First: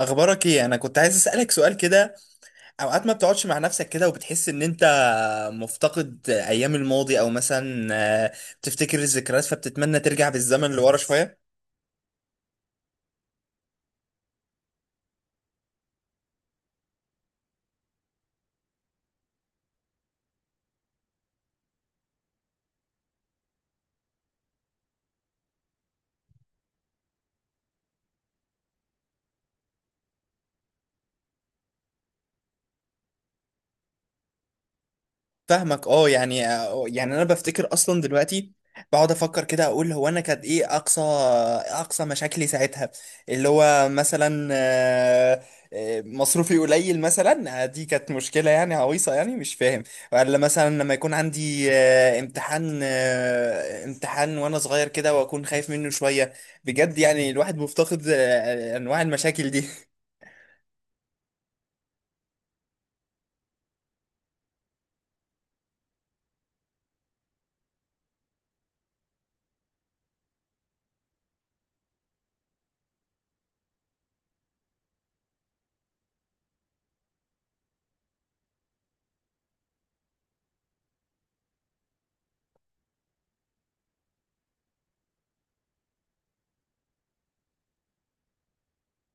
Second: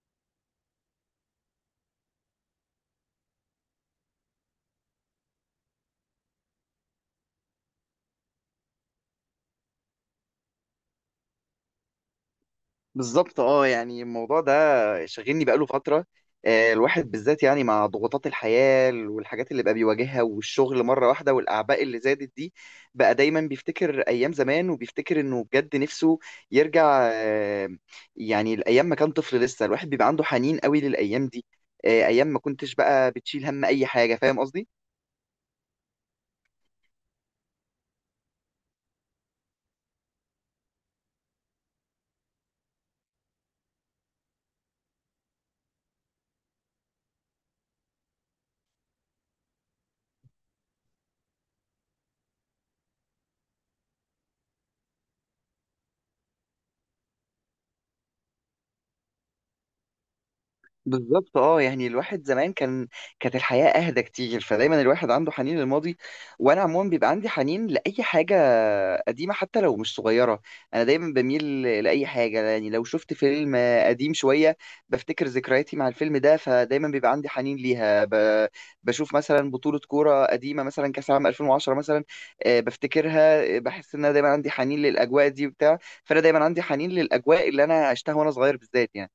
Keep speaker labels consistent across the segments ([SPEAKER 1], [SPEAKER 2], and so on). [SPEAKER 1] اخبارك ايه؟ انا كنت عايز اسالك سؤال كده. اوقات ما بتقعدش مع نفسك كده وبتحس ان انت مفتقد ايام الماضي، او مثلا آه، بتفتكر الذكريات فبتتمنى ترجع بالزمن لورا شويه.
[SPEAKER 2] بالظبط اه يعني الموضوع ده شاغلني بقاله فترة. الواحد بالذات يعني مع ضغوطات الحياة والحاجات اللي بقى بيواجهها والشغل مرة واحدة والأعباء اللي زادت دي، بقى دايما بيفتكر أيام زمان وبيفتكر إنه بجد نفسه يرجع. يعني الأيام ما كان طفل لسه، الواحد بيبقى عنده حنين قوي للأيام دي. أيام ما كنتش بقى بتشيل هم أي حاجة. فاهم قصدي؟
[SPEAKER 1] فاهمك، اه يعني، يعني انا بفتكر اصلا دلوقتي بقعد افكر كده، اقول هو انا كانت ايه اقصى مشاكلي ساعتها؟ اللي هو مثلا مصروفي قليل مثلا، دي كانت مشكلة يعني عويصة، يعني مش فاهم. ولا مثلا لما يكون عندي امتحان، امتحان وانا صغير كده واكون خايف منه شوية. بجد يعني الواحد مفتقد انواع المشاكل دي.
[SPEAKER 2] بالظبط اه يعني الواحد زمان كانت الحياة اهدى كتير، فدايما الواحد عنده حنين للماضي. وانا عموما بيبقى عندي حنين لاي حاجة قديمة حتى لو مش صغيرة. انا دايما بميل لاي حاجة، يعني لو شفت فيلم قديم شوية بفتكر ذكرياتي مع الفيلم ده، فدايما بيبقى عندي حنين ليها. بشوف مثلا بطولة كورة قديمة، مثلا كأس العالم 2010 مثلا. بفتكرها. بحس ان انا دايما عندي حنين للاجواء دي وبتاع. فانا دايما عندي حنين للاجواء اللي انا عشتها وانا صغير بالذات يعني.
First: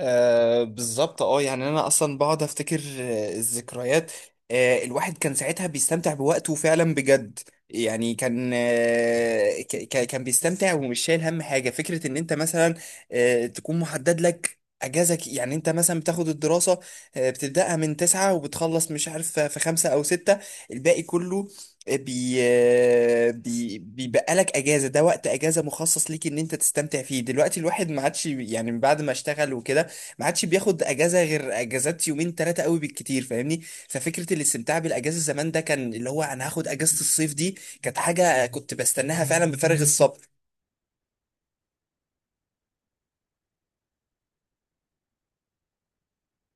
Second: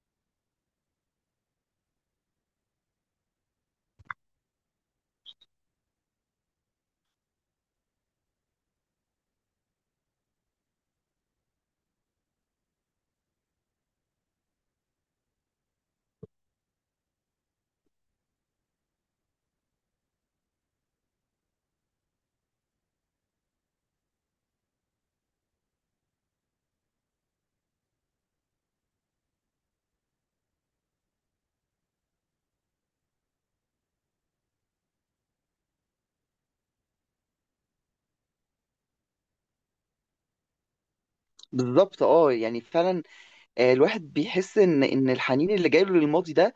[SPEAKER 1] آه بالظبط، اه يعني انا اصلا بقعد افتكر الذكريات. آه، الواحد كان ساعتها بيستمتع بوقته فعلا بجد. يعني كان كان بيستمتع ومش شايل هم حاجه. فكره ان انت مثلا تكون محدد لك اجازك، يعني انت مثلا بتاخد الدراسه، بتبداها من تسعة وبتخلص مش عارف في خمسة او ستة، الباقي كله آه، بي آه، بي بيبقى لك اجازه. ده وقت اجازه مخصص ليك ان انت تستمتع فيه. دلوقتي الواحد ما عادش، يعني بعد ما اشتغل وكده ما عادش بياخد اجازه غير اجازات يومين ثلاثه قوي بالكتير، فاهمني؟ ففكره الاستمتاع بالاجازه زمان، ده كان اللي هو انا هاخد اجازه الصيف دي، كانت حاجه كنت بستناها فعلا بفارغ الصبر.
[SPEAKER 2] بالظبط اه يعني فعلا. الواحد بيحس ان الحنين اللي جايله للماضي ده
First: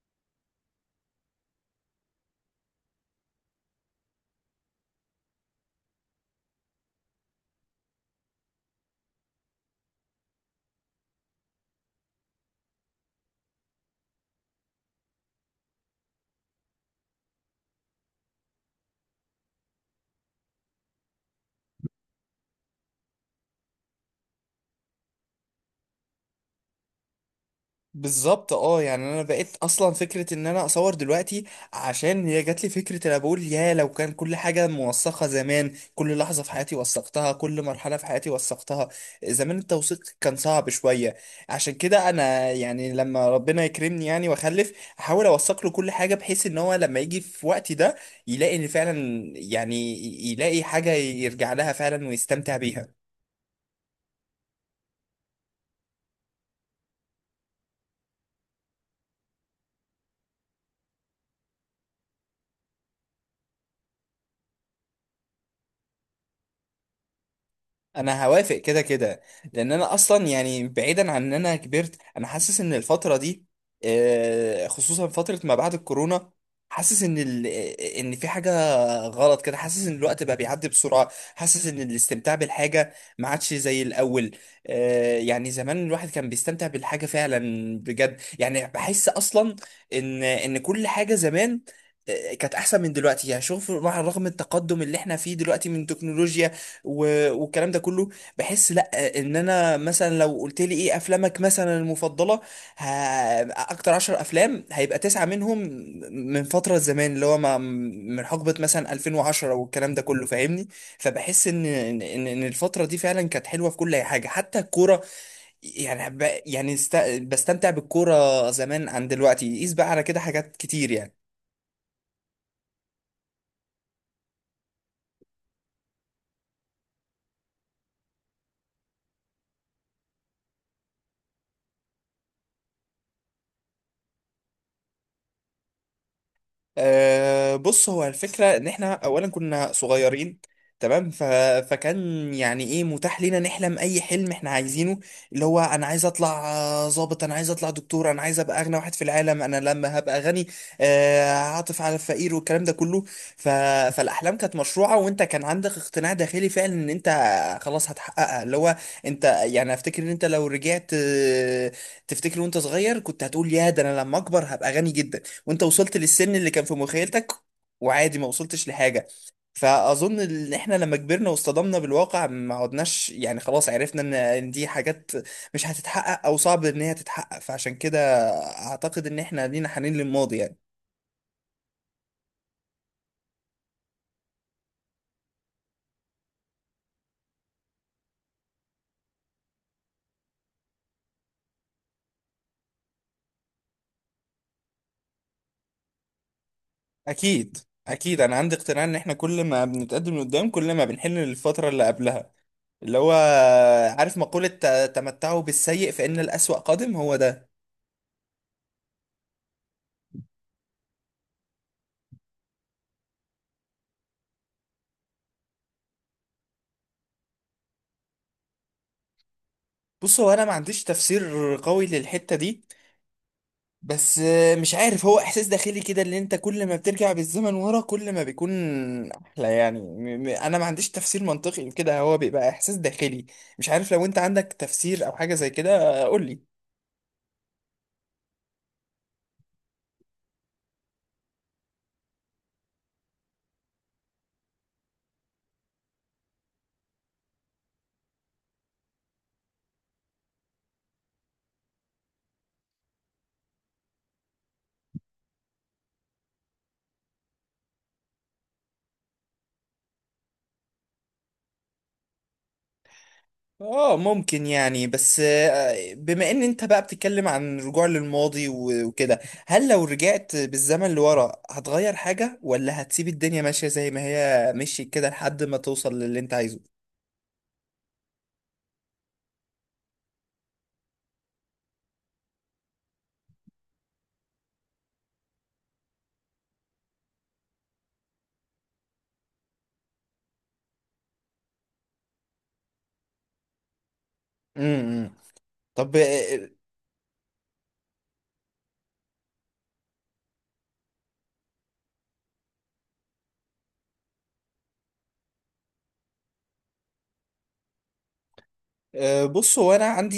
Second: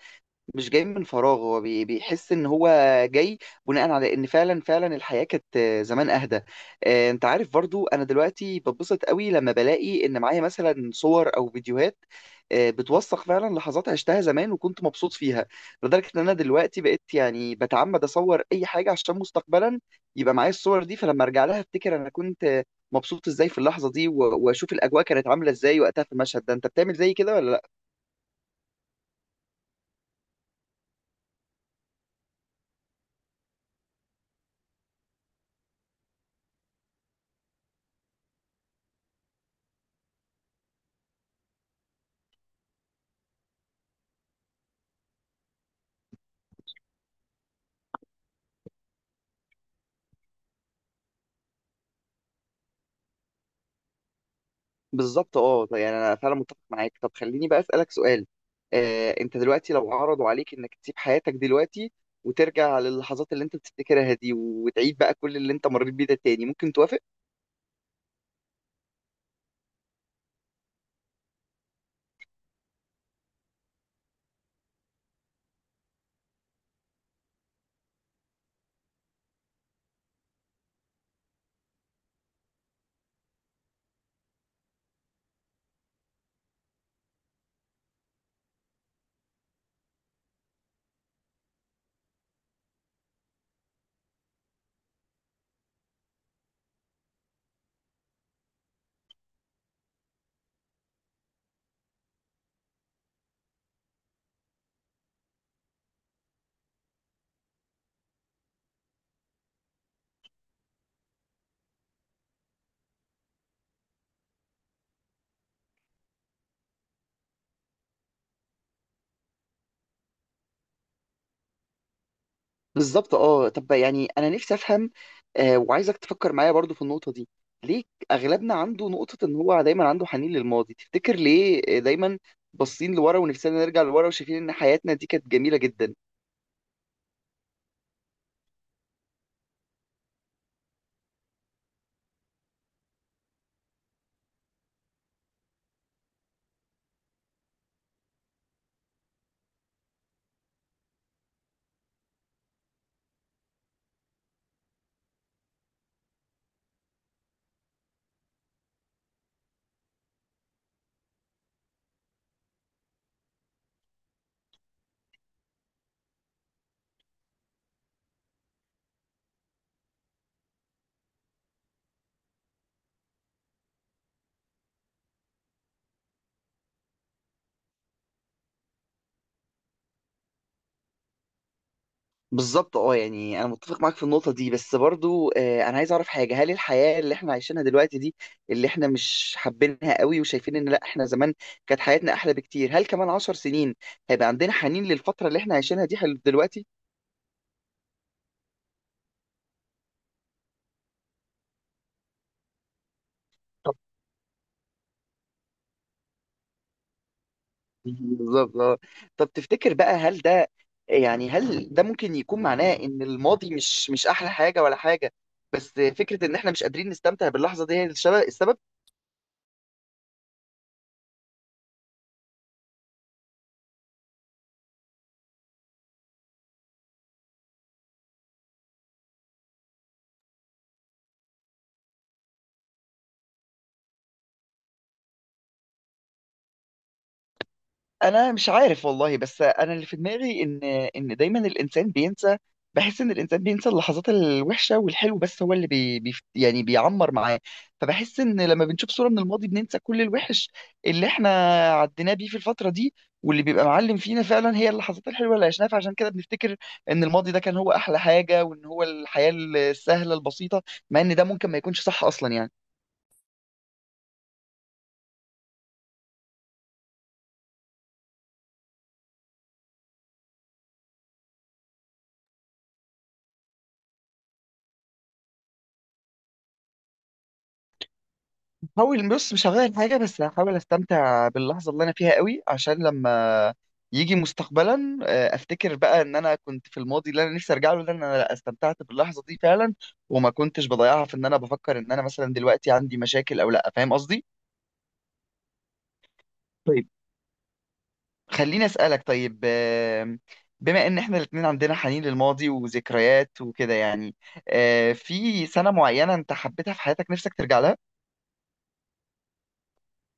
[SPEAKER 2] مش جاي من فراغ. هو بيحس ان هو جاي بناء على ان فعلا فعلا الحياه كانت زمان اهدى. انت عارف برضو انا دلوقتي ببسط قوي لما بلاقي ان معايا مثلا صور او فيديوهات بتوثق فعلا لحظات عشتها زمان وكنت مبسوط فيها، لدرجه ان انا دلوقتي بقيت يعني بتعمد اصور اي حاجه عشان مستقبلا يبقى معايا الصور دي. فلما ارجع لها افتكر انا كنت مبسوط ازاي في اللحظه دي واشوف الاجواء كانت عامله ازاي وقتها في المشهد ده. انت بتعمل زي كده ولا لا؟
[SPEAKER 1] بالظبط، اه يعني انا بقيت اصلا فكره ان انا اصور دلوقتي عشان هي جات لي فكره. انا بقول يا لو كان كل حاجه موثقه زمان، كل لحظه في حياتي وثقتها، كل مرحله في حياتي وثقتها. زمان التوثيق كان صعب شويه. عشان كده انا يعني لما ربنا يكرمني يعني واخلف، احاول اوثق له كل حاجه بحيث ان هو لما يجي في وقتي ده يلاقي ان فعلا يعني يلاقي حاجه يرجع لها فعلا ويستمتع بيها.
[SPEAKER 2] بالظبط اه، طيب يعني انا فعلا متفق معاك. طب خليني بقى اسالك سؤال. انت دلوقتي لو عرضوا عليك انك تسيب حياتك دلوقتي وترجع للحظات اللي انت بتفتكرها دي، وتعيد بقى كل اللي انت مريت بيه ده تاني، ممكن توافق؟
[SPEAKER 1] انا هوافق كده كده، لان انا اصلا يعني بعيدا عن ان انا كبرت، انا حاسس ان الفتره دي، خصوصا فتره ما بعد الكورونا، حاسس ان ال... آه، ان في حاجه غلط كده. حاسس ان الوقت بقى بيعدي بسرعه، حاسس ان الاستمتاع بالحاجه ما عادش زي الاول. يعني زمان الواحد كان بيستمتع بالحاجه فعلا بجد. يعني بحس اصلا ان كل حاجه زمان كانت احسن من دلوقتي. يعني شوف، مع رغم التقدم اللي احنا فيه دلوقتي من تكنولوجيا والكلام ده كله، بحس لا. ان انا مثلا لو قلت لي ايه افلامك مثلا المفضله؟ ه... اكتر عشر افلام هيبقى تسعه منهم من فتره زمان، اللي هو ما... من حقبه مثلا 2010 والكلام ده كله، فاهمني؟ فبحس ان ان ان إن الفتره دي فعلا كانت حلوه في كل حاجه، حتى الكوره. يعني بستمتع بالكوره زمان عن دلوقتي، قيس بقى على كده حاجات كتير يعني.
[SPEAKER 2] بالظبط اه، طب يعني انا نفسي افهم. وعايزك تفكر معايا برضو في النقطه دي. ليه اغلبنا عنده نقطه ان هو دايما عنده حنين للماضي؟ تفتكر ليه دايما باصين لورا ونفسنا نرجع لورا وشايفين ان حياتنا دي كانت جميله جدا؟
[SPEAKER 1] أه بص، هو الفكرة إن إحنا أولا كنا صغيرين، تمام؟ فكان يعني إيه متاح لينا نحلم أي حلم إحنا عايزينه، اللي هو أنا عايز أطلع ظابط، أنا عايز أطلع دكتور، أنا عايز أبقى أغنى واحد في العالم، أنا لما هبقى غني هعطف على الفقير والكلام ده كله. ف... فالأحلام كانت مشروعة، وأنت كان عندك اقتناع داخلي فعلا إن أنت خلاص هتحققها. اللي هو أنت يعني أفتكر إن أنت لو رجعت تفتكر وأنت صغير، كنت هتقول يا ده أنا لما أكبر هبقى غني جدا، وانت وصلت للسن اللي كان في مخيلتك وعادي ما وصلتش لحاجة. فأظن إن إحنا لما كبرنا واصطدمنا بالواقع ما عدناش، يعني خلاص عرفنا إن دي حاجات مش هتتحقق أو صعب إن هي تتحقق، فعشان كده أعتقد إن إحنا لينا حنين للماضي يعني.
[SPEAKER 2] بالظبط اه يعني انا متفق معاك في النقطه دي. بس برضو انا عايز اعرف حاجه. هل الحياه اللي احنا عايشينها دلوقتي دي، اللي احنا مش حابينها قوي وشايفين ان لا، احنا زمان كانت حياتنا احلى بكتير، هل كمان عشر سنين هيبقى عندنا حنين للفتره اللي احنا عايشينها دي دلوقتي؟
[SPEAKER 1] أكيد، أكيد أنا عندي اقتناع إن إحنا كل ما بنتقدم لقدام كل ما بنحن للفترة اللي قبلها. اللي هو
[SPEAKER 2] طب.
[SPEAKER 1] عارف مقولة تمتعوا بالسيء فإن الأسوأ قادم، هو ده.
[SPEAKER 2] بالظبط اه. طب تفتكر بقى، هل ده يعني هل ده ممكن يكون معناه ان الماضي مش احلى حاجه ولا حاجه؟ بس فكره ان احنا مش قادرين نستمتع باللحظه دي هي السبب؟
[SPEAKER 1] بص، هو أنا ما عنديش تفسير قوي للحتة دي، بس مش عارف، هو احساس داخلي كده اللي انت كل ما بترجع بالزمن ورا كل ما بيكون احلى يعني. انا ما عنديش تفسير منطقي لكده، هو بيبقى احساس داخلي. مش عارف لو انت عندك تفسير او حاجة زي كده قول لي.
[SPEAKER 2] انا مش عارف والله. بس انا اللي في دماغي ان دايما الانسان بينسى. بحس ان الانسان بينسى اللحظات الوحشه والحلو بس هو اللي بي بي يعني بيعمر معاه. فبحس ان لما بنشوف صوره من الماضي بننسى كل الوحش اللي احنا عديناه بيه في الفتره دي، واللي بيبقى معلم فينا فعلا هي اللحظات الحلوه اللي عشناها. فعشان كده بنفتكر ان الماضي ده كان هو احلى حاجه، وان هو الحياه السهله البسيطه، مع ان ده ممكن ما يكونش صح اصلا يعني.
[SPEAKER 1] اه ممكن يعني، بس بما ان انت بقى بتتكلم عن رجوع للماضي وكده، هل لو رجعت بالزمن لورا هتغير حاجة، ولا هتسيب الدنيا ماشية زي ما هي مشيت كده لحد ما توصل للي انت عايزه؟
[SPEAKER 2] هحاول، بص، مش هغير حاجة، بس هحاول استمتع باللحظة اللي انا فيها قوي عشان لما يجي مستقبلا افتكر بقى ان انا كنت في الماضي اللي انا نفسي ارجع له ده، ان انا لا، استمتعت باللحظة دي فعلا وما كنتش بضيعها في ان انا بفكر ان انا مثلا دلوقتي عندي مشاكل او لا. فاهم قصدي؟
[SPEAKER 1] امم طب.
[SPEAKER 2] طيب، خليني اسألك طيب. بما ان احنا الاتنين عندنا حنين للماضي وذكريات وكده، يعني في سنة معينة انت حبيتها في حياتك نفسك ترجع لها؟
[SPEAKER 1] أه، بص، هو انا عندي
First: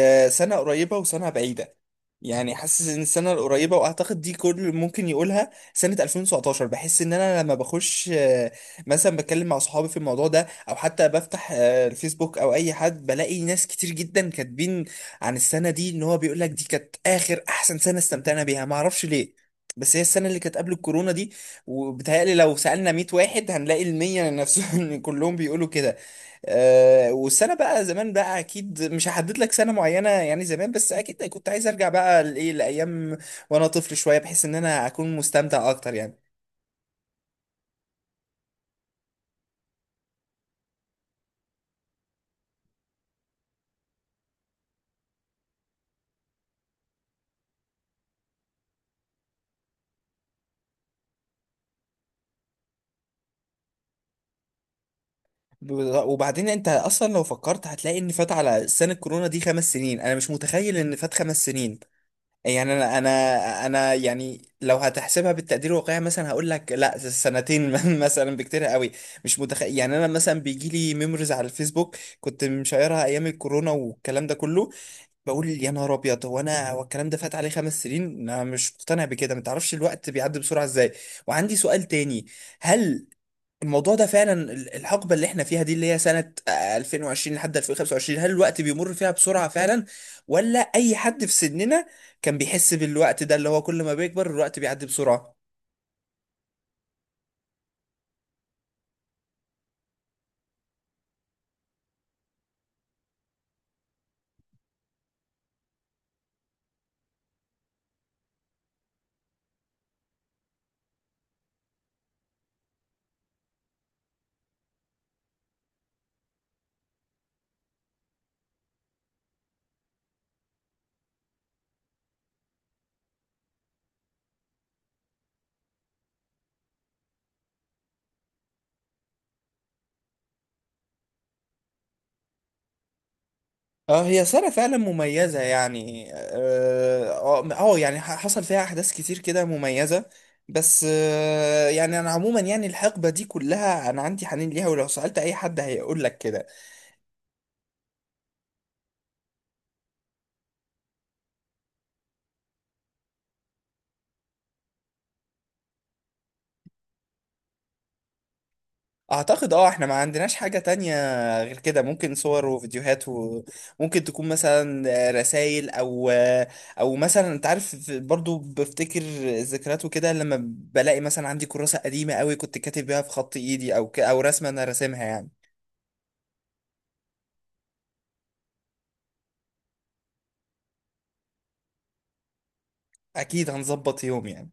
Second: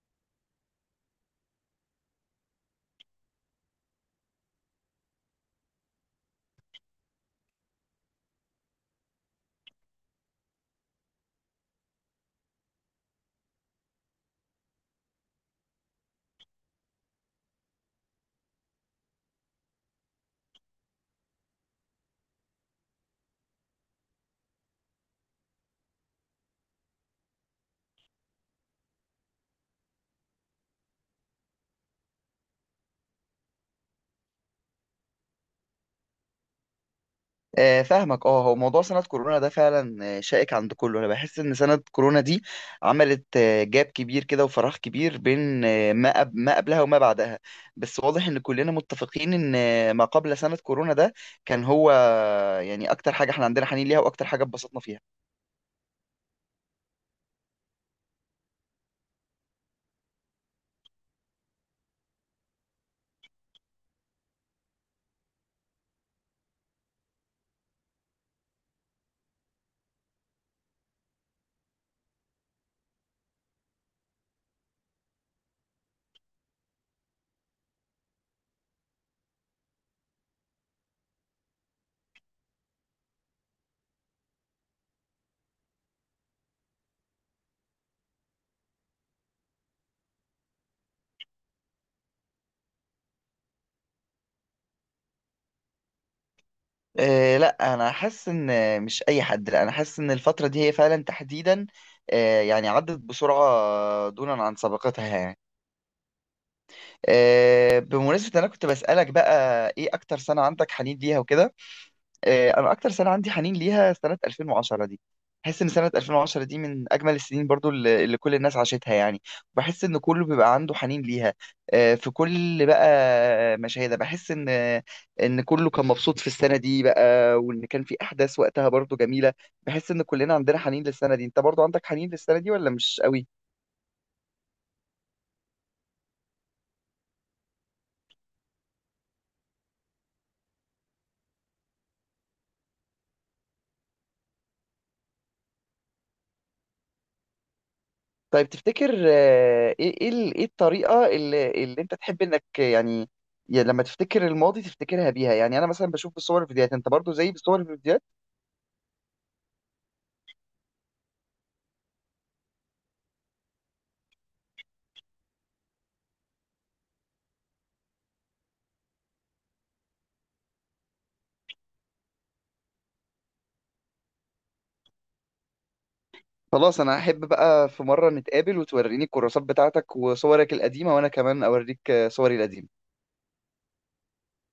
[SPEAKER 1] أه، سنه قريبه وسنه بعيده. يعني حاسس ان السنه القريبه، واعتقد دي كل اللي ممكن يقولها، سنه 2019. بحس ان انا لما بخش مثلا بتكلم مع صحابي في الموضوع ده، او حتى بفتح الفيسبوك او اي حد، بلاقي ناس كتير جدا كاتبين عن السنه دي، ان هو بيقول لك دي كانت اخر احسن سنه استمتعنا بيها. ما اعرفش ليه، بس هي السنة اللي كانت قبل الكورونا دي. وبتهيألي لو سألنا 100 واحد هنلاقي المية نفسهم كلهم بيقولوا كده. أه، والسنه بقى زمان بقى اكيد مش هحدد لك سنه معينه يعني زمان، بس اكيد كنت عايز ارجع بقى لايه، لايام وانا طفل شويه، بحيث ان انا اكون مستمتع اكتر يعني.
[SPEAKER 2] فاهمك اه. هو موضوع سنة كورونا ده فعلا شائك عند كله. انا بحس ان سنة كورونا دي عملت جاب كبير كده وفراغ كبير بين ما قبلها وما بعدها. بس واضح ان كلنا متفقين ان ما قبل سنة كورونا ده كان هو يعني اكتر حاجة احنا عندنا حنين ليها واكتر حاجة اتبسطنا فيها.
[SPEAKER 1] ب- وبعدين انت اصلا لو فكرت هتلاقي ان فات على سنه كورونا دي خمس سنين. انا مش متخيل ان فات خمس سنين، يعني انا يعني لو هتحسبها بالتقدير الواقعي مثلا هقول لك لا سنتين مثلا بكتير قوي. مش متخيل، يعني انا مثلا بيجي لي ميموريز على الفيسبوك كنت مشيرها ايام الكورونا والكلام ده كله، بقول يا نهار ابيض، هو انا هو الكلام ده فات عليه خمس سنين؟ انا مش مقتنع بكده. ما تعرفش الوقت بيعدي بسرعه ازاي. وعندي سؤال تاني، هل الموضوع ده فعلا الحقبه اللي احنا فيها دي، اللي هي سنه 2020 لحد 2025، هل الوقت بيمر فيها بسرعه فعلا، ولا اي حد في سننا كان بيحس بالوقت ده، اللي هو كل ما بيكبر الوقت بيعدي بسرعه؟
[SPEAKER 2] لا انا حاسس ان مش اي حد. لا انا حاسس ان الفترة دي هي فعلا تحديدا يعني عدت بسرعة دونا عن سابقتها يعني. بمناسبة إن أنا كنت بسألك بقى إيه أكتر سنة عندك حنين ليها وكده، أنا أكتر سنة عندي حنين ليها سنة 2010 دي. بحس إن سنة 2010 دي من أجمل السنين برضو اللي كل الناس عاشتها يعني. بحس إن كله بيبقى عنده حنين ليها. في كل بقى مشاهدة بحس إن كله كان مبسوط في السنة دي بقى، وإن كان في أحداث وقتها برضو جميلة. بحس إن كلنا عندنا حنين للسنة دي. أنت برضو عندك حنين للسنة دي ولا مش قوي؟
[SPEAKER 1] اه هي سنة فعلا مميزة يعني، اه، يعني حصل فيها أحداث كتير كده مميزة. بس يعني أنا عموما يعني الحقبة دي كلها أنا عندي حنين ليها، ولو سألت أي حد هيقول لك كده.
[SPEAKER 2] طيب تفتكر إيه الطريقه اللي انت تحب انك، يعني يعني لما تفتكر الماضي تفتكرها بيها؟ يعني انا مثلا بشوف بالصور الفيديوهات، انت برضو زي، بالصور الفيديوهات؟
[SPEAKER 1] أعتقد أه إحنا ما عندناش حاجة تانية غير كده. ممكن صور وفيديوهات، وممكن تكون مثلا رسائل، أو مثلا أنت عارف برضو بفتكر الذكريات وكده لما بلاقي مثلا عندي كراسة قديمة قوي كنت كاتب بيها في خط إيدي، أو رسمة أنا راسمها يعني.
[SPEAKER 2] خلاص، انا احب بقى في مره نتقابل وتوريني الكراسات بتاعتك وصورك القديمه، وانا كمان اوريك صوري القديمه.
[SPEAKER 1] اكيد هنظبط يوم يعني.